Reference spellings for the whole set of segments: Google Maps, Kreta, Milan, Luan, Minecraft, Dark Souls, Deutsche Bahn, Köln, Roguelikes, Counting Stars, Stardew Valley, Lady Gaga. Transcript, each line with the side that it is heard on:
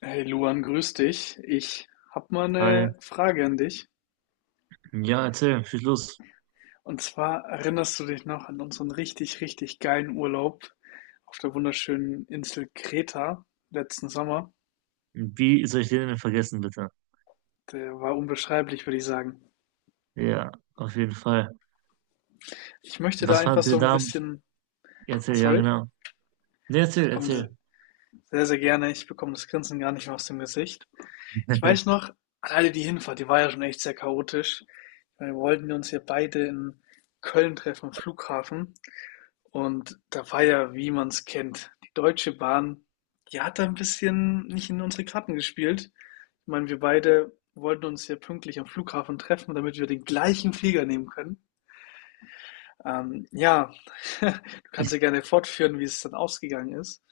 left: Hey Luan, grüß dich. Ich hab mal
right: Hi.
left: eine Frage an dich.
right: Ja, erzähl, viel los.
left: Und zwar erinnerst du dich noch an unseren richtig, richtig geilen Urlaub auf der wunderschönen Insel Kreta letzten Sommer?
right: Wie soll ich den denn vergessen, bitte?
left: Der war unbeschreiblich, würde ich sagen.
right: Ja, auf jeden Fall.
left: Ich möchte da
right: Was
left: einfach
right: fandet
left: so
right: ihr
left: ein
right: da?
left: bisschen,
right: Erzähl, ja,
left: sorry,
right: genau. Nee, erzähl,
left: ich komme das
right: erzähl.
left: sehr, sehr gerne, ich bekomme das Grinsen gar nicht mehr aus dem Gesicht. Ich weiß noch, alleine die Hinfahrt, die war ja schon echt sehr chaotisch. Wir wollten uns ja beide in Köln treffen, am Flughafen. Und da war ja, wie man es kennt, die Deutsche Bahn, die hat da ein bisschen nicht in unsere Karten gespielt. Ich meine, wir beide wollten uns ja pünktlich am Flughafen treffen, damit wir den gleichen Flieger nehmen können. Ähm, ja, du kannst ja
right: Ich,
left: gerne fortführen, wie es dann ausgegangen ist.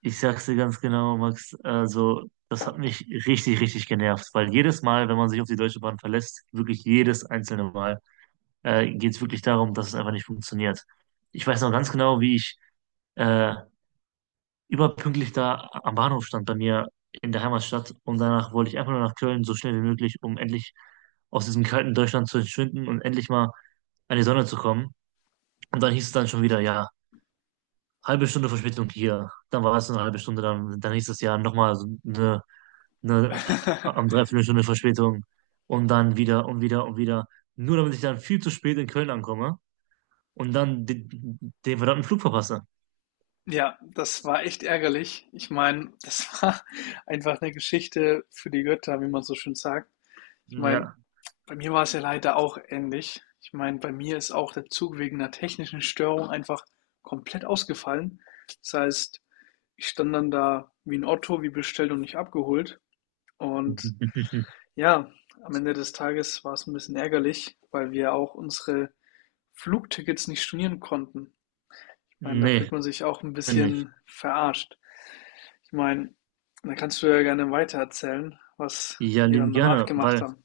right: ich sag's dir ganz genau, Max. Also, das hat mich richtig, richtig genervt, weil jedes Mal, wenn man sich auf die Deutsche Bahn verlässt, wirklich jedes einzelne Mal, geht's wirklich darum, dass es einfach nicht funktioniert. Ich weiß noch ganz genau, wie ich äh, überpünktlich da am Bahnhof stand, bei mir in der Heimatstadt, und danach wollte ich einfach nur nach Köln, so schnell wie möglich, um endlich aus diesem kalten Deutschland zu entschwinden und endlich mal an die Sonne zu kommen. Und dann hieß es dann schon wieder, ja, halbe Stunde Verspätung hier. Dann war es eine halbe Stunde, dann hieß es ja nochmal so eine am Dreiviertelstunde Verspätung und dann wieder und wieder und wieder. Nur damit ich dann viel zu spät in Köln ankomme und dann den verdammten Flug verpasse.
left: Ja, das war echt ärgerlich. Ich meine, das war einfach eine Geschichte für die Götter, wie man so schön sagt. Ich meine,
right: Ja.
left: bei mir war es ja leider auch ähnlich. Ich meine, bei mir ist auch der Zug wegen einer technischen Störung einfach komplett ausgefallen. Das heißt, ich stand dann da wie ein Otto, wie bestellt und nicht abgeholt. Und ja, am Ende des Tages war es ein bisschen ärgerlich, weil wir auch unsere Flugtickets nicht stornieren konnten. Ich meine, da fühlt
right: Nee,
left: man sich auch ein
right: nicht.
left: bisschen verarscht. Ich meine, da kannst du ja gerne weitererzählen, was
right: Ja,
left: wir
right: lieben
left: dann danach
right: gerne,
left: gemacht
right: weil,
left: haben.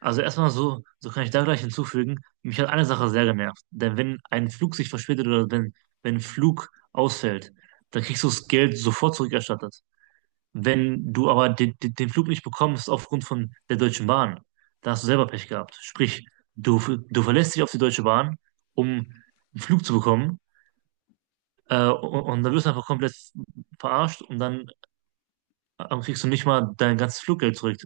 right: also erstmal so kann ich da gleich hinzufügen, mich hat eine Sache sehr genervt. Denn wenn ein Flug sich verspätet oder wenn ein Flug ausfällt, dann kriegst du das Geld sofort zurückerstattet. Wenn du aber den Flug nicht bekommst aufgrund von der Deutschen Bahn, dann hast du selber Pech gehabt. Sprich, du, du verlässt dich auf die Deutsche Bahn, um einen Flug zu bekommen, und dann wirst du einfach komplett verarscht, und dann kriegst du nicht mal dein ganzes Fluggeld zurück.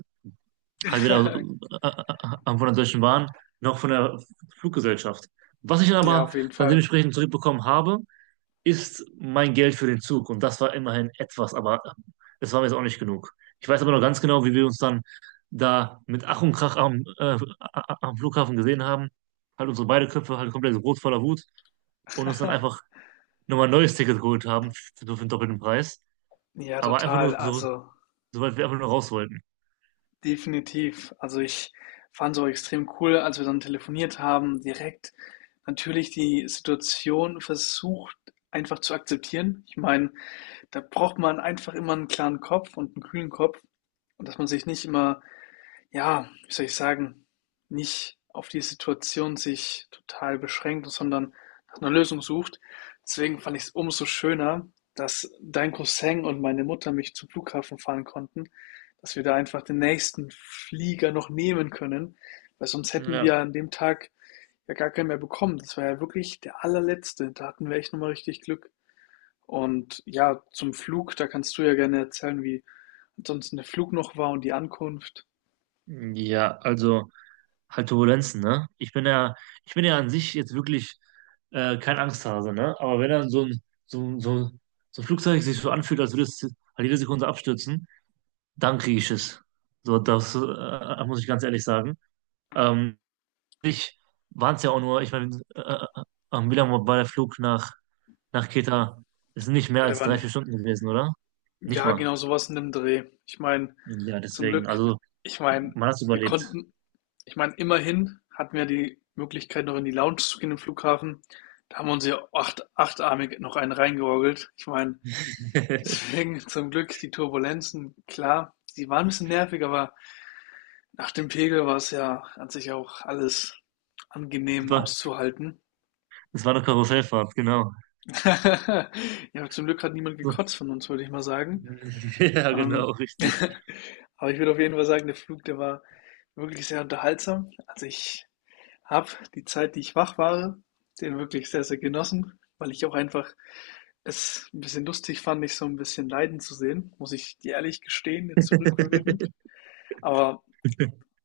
right: Halt weder von der Deutschen Bahn noch von der Fluggesellschaft. Was ich dann
left: Ja, auf
right: aber
left: jeden
right: dann
left: Fall.
right: dementsprechend zurückbekommen habe, ist mein Geld für den Zug. Und das war immerhin etwas, aber es war mir jetzt auch nicht genug. Ich weiß aber noch ganz genau, wie wir uns dann da mit Ach und Krach am Flughafen gesehen haben. Halt unsere beide Köpfe halt komplett so rot voller Wut, und uns dann einfach nochmal ein neues Ticket geholt haben, für den doppelten Preis.
left: Ja,
right: Aber einfach
left: total.
right: nur so,
left: Also
right: soweit wir einfach nur raus wollten.
left: definitiv. Also ich fand es auch extrem cool, als wir dann telefoniert haben, direkt natürlich die Situation versucht einfach zu akzeptieren. Ich meine, da braucht man einfach immer einen klaren Kopf und einen kühlen Kopf und dass man sich nicht immer ja, wie soll ich sagen, nicht auf die Situation sich total beschränkt, sondern nach einer Lösung sucht. Deswegen fand ich es umso schöner, dass dein Cousin und meine Mutter mich zum Flughafen fahren konnten, dass wir da einfach den nächsten Flieger noch nehmen können, weil sonst hätten
right: Ja,
left: wir an dem Tag ja gar keinen mehr bekommen. Das war ja wirklich der allerletzte. Da hatten wir echt nochmal richtig Glück. Und ja, zum Flug, da kannst du ja gerne erzählen, wie ansonsten der Flug noch war und die Ankunft.
right: ja, also halt Turbulenzen, ne? Ich bin ja an sich jetzt wirklich kein Angsthase, ne? Aber wenn dann so, ein- so, so ein Flugzeug sich so anfühlt, als würde es halt jede Sekunde abstürzen, dann kriege ich es. So, das muss ich ganz ehrlich sagen. Ähm, ich waren es ja auch nur, ich meine, am Milan war der Flug nach Kreta ist nicht mehr
left: Oder
right: als 3, 4
left: wann
right: Stunden gewesen, oder? Nicht
left: ja,
right: mal.
left: genau so was in dem Dreh. Ich meine,
right: Ja,
left: zum
right: deswegen,
left: Glück,
right: also
left: ich meine,
right: man hat es
left: wir
right: überlebt.
left: konnten, ich meine, immerhin hatten wir die Möglichkeit, noch in die Lounge zu gehen im Flughafen. Da haben wir uns ja acht, achtarmig noch einen reingeorgelt. Ich meine, deswegen zum Glück die Turbulenzen, klar, die waren ein bisschen nervig, aber nach dem Pegel war es ja an sich ja auch alles
right: Es
left: angenehm
right: war,
left: auszuhalten.
right: es war eine Karussellfahrt, genau.
left: Ja, zum Glück hat niemand
right: So,
left: gekotzt von uns, würde ich mal sagen.
right: ja, genau,
left: Ähm,
right: richtig.
left: aber ich würde auf jeden Fall sagen, der Flug, der war wirklich sehr unterhaltsam. Also ich habe die Zeit, die ich wach war, den wirklich sehr, sehr genossen, weil ich auch einfach es ein bisschen lustig fand, mich so ein bisschen leiden zu sehen, muss ich dir ehrlich gestehen, jetzt zurückwirkend. Aber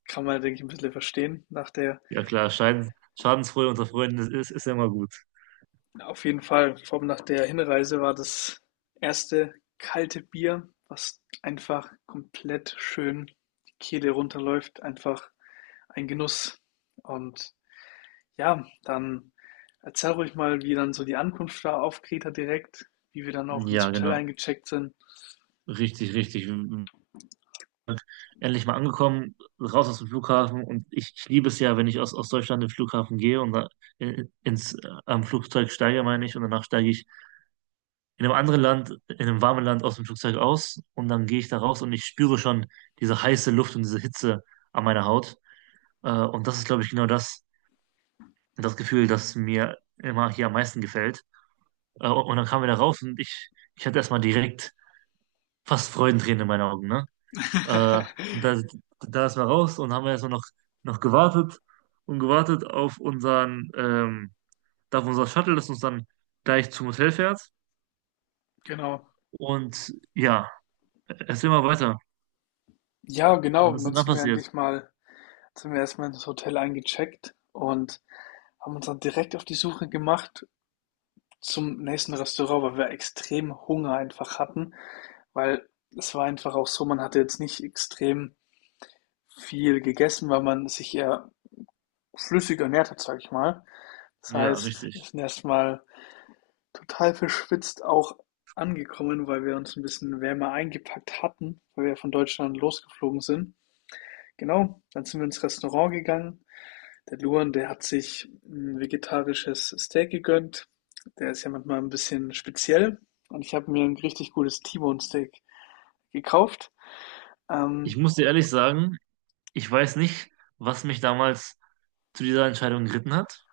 left: kann man, denke ich, ein bisschen verstehen. Nach der,
right: Ja, klar, Schadensfreude unter Freunden ist ja immer gut.
left: auf jeden Fall, vor allem nach der Hinreise war das erste kalte Bier, was einfach komplett schön die Kehle runterläuft, einfach ein Genuss. Und ja, dann erzähl ruhig mal, wie dann so die Ankunft war auf Kreta direkt, wie wir dann auch ins
right: Ja,
left: Hotel
right: genau.
left: eingecheckt sind.
right: Richtig, richtig. Endlich mal angekommen, raus aus dem Flughafen. Und ich liebe es ja, wenn ich aus Deutschland in den Flughafen gehe und da in, ins, äh, am Flugzeug steige, meine ich, und danach steige ich in einem anderen Land, in einem warmen Land aus dem Flugzeug aus, und dann gehe ich da raus und ich spüre schon diese heiße Luft und diese Hitze an meiner Haut. Und das ist, glaube ich, genau das Gefühl, das mir immer hier am meisten gefällt. Und dann kamen wir da raus, und ich hatte erstmal direkt fast Freudentränen in meinen Augen, ne? Äh, da, da ist man raus, und haben wir erstmal noch gewartet und gewartet auf unseren, da auf unser Shuttle, das uns dann gleich zum Hotel fährt.
left: Genau.
right: Und ja, erzähl mal weiter.
left: Ja, genau.
right: Was
left: Und
right: ist
left: dann
right: denn da
left: sind wir
right: passiert?
left: endlich mal, sind wir erstmal ins Hotel eingecheckt und haben uns dann direkt auf die Suche gemacht zum nächsten Restaurant, weil wir extrem Hunger einfach hatten, weil es war einfach auch so, man hatte jetzt nicht extrem viel gegessen, weil man sich eher flüssig ernährt hat, sage ich mal. Das
right: Ja,
left: heißt, wir
right: richtig.
left: sind erstmal total verschwitzt auch angekommen, weil wir uns ein bisschen wärmer eingepackt hatten, weil wir von Deutschland losgeflogen sind. Genau, dann sind wir ins Restaurant gegangen. Der Luan, der hat sich ein vegetarisches Steak gegönnt. Der ist ja manchmal ein bisschen speziell. Und ich habe mir ein richtig gutes T-Bone Steak gekauft.
right: Ich
left: Ähm,
right: muss dir ehrlich sagen, ich weiß nicht, was mich damals zu dieser Entscheidung geritten hat,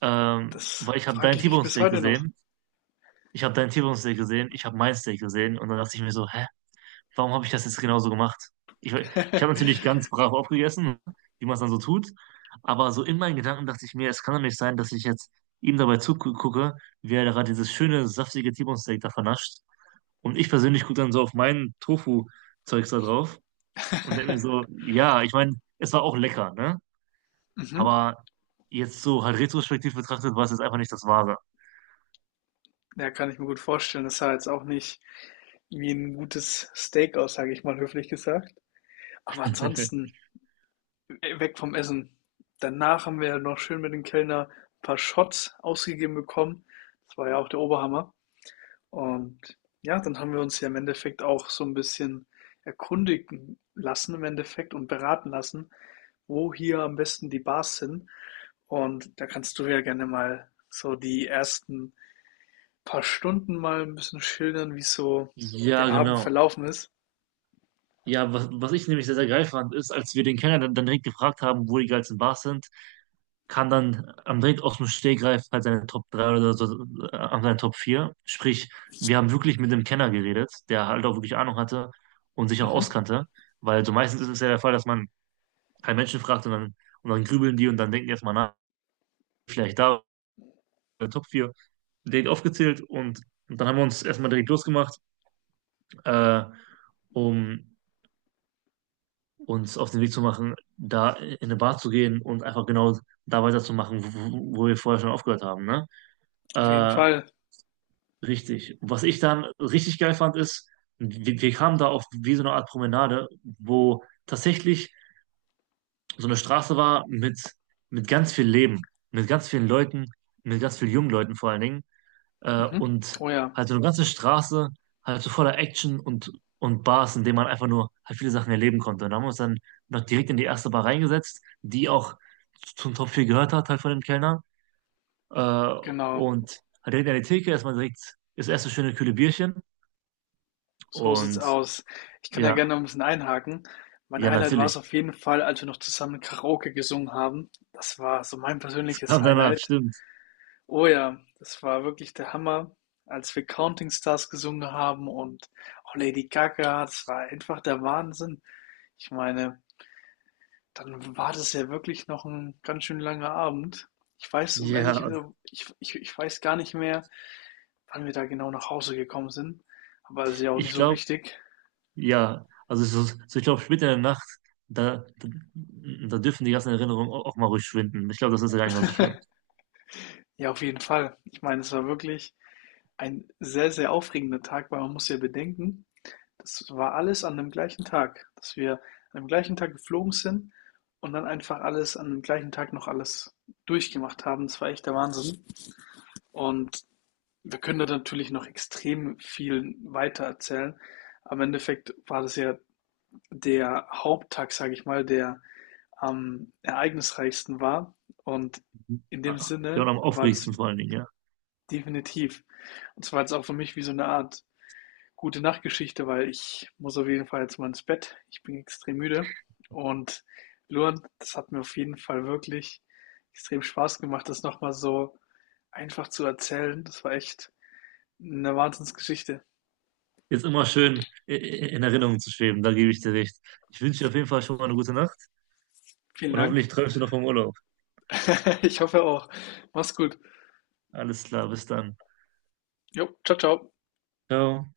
left: das
right: weil
left: frage ich mich bis heute noch.
right: Ich habe deinen T-Bone-Steak gesehen, ich habe mein Steak gesehen, und dann dachte ich mir so, hä, warum habe ich das jetzt genauso gemacht? Ich habe natürlich ganz brav aufgegessen, wie man es dann so tut, aber so in meinen Gedanken dachte ich mir, es kann doch nicht sein, dass ich jetzt ihm dabei zugucke, wie er gerade dieses schöne, saftige T-Bone-Steak da vernascht, und ich persönlich gucke dann so auf mein Tofu-Zeugs da drauf und denke mir so, ja, ich meine, es war auch lecker, ne? Aber jetzt so halt retrospektiv betrachtet, war es jetzt einfach nicht das Wahre.
left: Ja, kann ich mir gut vorstellen. Das sah jetzt auch nicht wie ein gutes Steak aus, sage ich mal höflich gesagt. Aber ansonsten, weg vom Essen. Danach haben wir noch schön mit dem Kellner ein paar Shots ausgegeben bekommen. Das war ja auch der Oberhammer. Und ja, dann haben wir uns ja im Endeffekt auch so ein bisschen erkundigen lassen im Endeffekt und beraten lassen, wo hier am besten die Bars sind. Und da kannst du ja gerne mal so die ersten paar Stunden mal ein bisschen schildern, wie so
right: Ja,
left: der Abend
right: genau.
left: verlaufen ist?
right: Ja, was ich nämlich sehr, sehr geil fand, ist, als wir den Kenner dann direkt gefragt haben, wo die geilsten Bars sind, kam dann am direkt aus dem Stegreif halt seine Top 3 oder so, an seine Top 4. Sprich, wir haben wirklich mit dem Kenner geredet, der halt auch wirklich Ahnung hatte und sich auch
left: Mhm.
right: auskannte. Weil so meistens ist es ja der Fall, dass man keinen Menschen fragt und dann grübeln die, und dann denken die erstmal nach, vielleicht da oder Top 4, direkt aufgezählt, und dann haben wir uns erstmal direkt losgemacht, äh, um uns auf den Weg zu machen, da in eine Bar zu gehen und einfach genau da weiterzumachen, wo wir vorher schon aufgehört haben, ne?
left: Auf jeden
right: Äh,
left: Fall.
right: Richtig. Was ich dann richtig geil fand, ist, wir kamen da auf wie so eine Art Promenade, wo tatsächlich so eine Straße war mit ganz viel Leben, mit ganz vielen Leuten, mit ganz vielen jungen Leuten vor allen Dingen,
left: Mhm.
right: und
left: Oh ja,
right: halt so eine ganze Straße, halt so voller Action und Bars, in denen man einfach nur halt viele Sachen erleben konnte. Und da haben wir uns dann noch direkt in die erste Bar reingesetzt, die auch zum Top 4 gehört hat, halt von dem Kellner. Äh,
left: genau.
right: und halt direkt an die Theke erstmal direkt das erste schöne kühle Bierchen.
left: So sieht's
right: Und
left: aus. Ich kann da
right: ja,
left: gerne noch 'n bisschen einhaken. Mein
right: ja,
left: Highlight war es
right: natürlich.
left: auf jeden Fall, als wir noch zusammen Karaoke gesungen haben. Das war so mein
right: Das
left: persönliches
right: kam danach,
left: Highlight.
right: stimmt.
left: Oh ja, das war wirklich der Hammer, als wir „Counting Stars“ gesungen haben und auch Lady Gaga. Das war einfach der Wahnsinn. Ich meine, dann war das ja wirklich noch ein ganz schön langer Abend. Ich weiß, um
right: Ja,
left: ehrlich also, ich weiß gar nicht mehr, wann wir da genau nach Hause gekommen sind, aber das ist ja auch
right: ich
left: nicht so
right: glaube,
left: wichtig.
right: ja. Also, so, ich glaube, später in der Nacht, da, da, da dürfen die ganzen Erinnerungen auch mal ruhig schwinden. Ich glaube, das ist ja gar nicht mal so schlimm.
left: Ja, auf jeden Fall. Ich meine, es war wirklich ein sehr, sehr aufregender Tag, weil man muss ja bedenken, das war alles an dem gleichen Tag, dass wir an dem gleichen Tag geflogen sind und dann einfach alles an dem gleichen Tag noch alles durchgemacht haben. Das war echt der Wahnsinn, und wir können da natürlich noch extrem viel weiter erzählen. Am Endeffekt war das ja der Haupttag, sage ich mal, der am ereignisreichsten war. Und in dem
right: Ja, ja, und
left: Sinne
right: am
left: war
right: aufregendsten
left: das
right: vor allen Dingen, ja.
left: definitiv. Und zwar jetzt auch für mich wie so eine Art gute Nachtgeschichte, weil ich muss auf jeden Fall jetzt mal ins Bett. Ich bin extrem müde. Und Luan, das hat mir auf jeden Fall wirklich extrem Spaß gemacht, das nochmal so einfach zu erzählen. Das war echt eine Wahnsinnsgeschichte.
right: Ist immer schön in Erinnerung zu schweben, da gebe ich dir recht. Ich wünsche dir auf jeden Fall schon mal eine gute Nacht,
left: Vielen
right: und
left: Dank.
right: hoffentlich träumst du noch vom Urlaub.
left: Ich hoffe auch. Mach's gut.
right: Alles klar, bis dann.
left: Jo, ciao, ciao.
right: Ciao.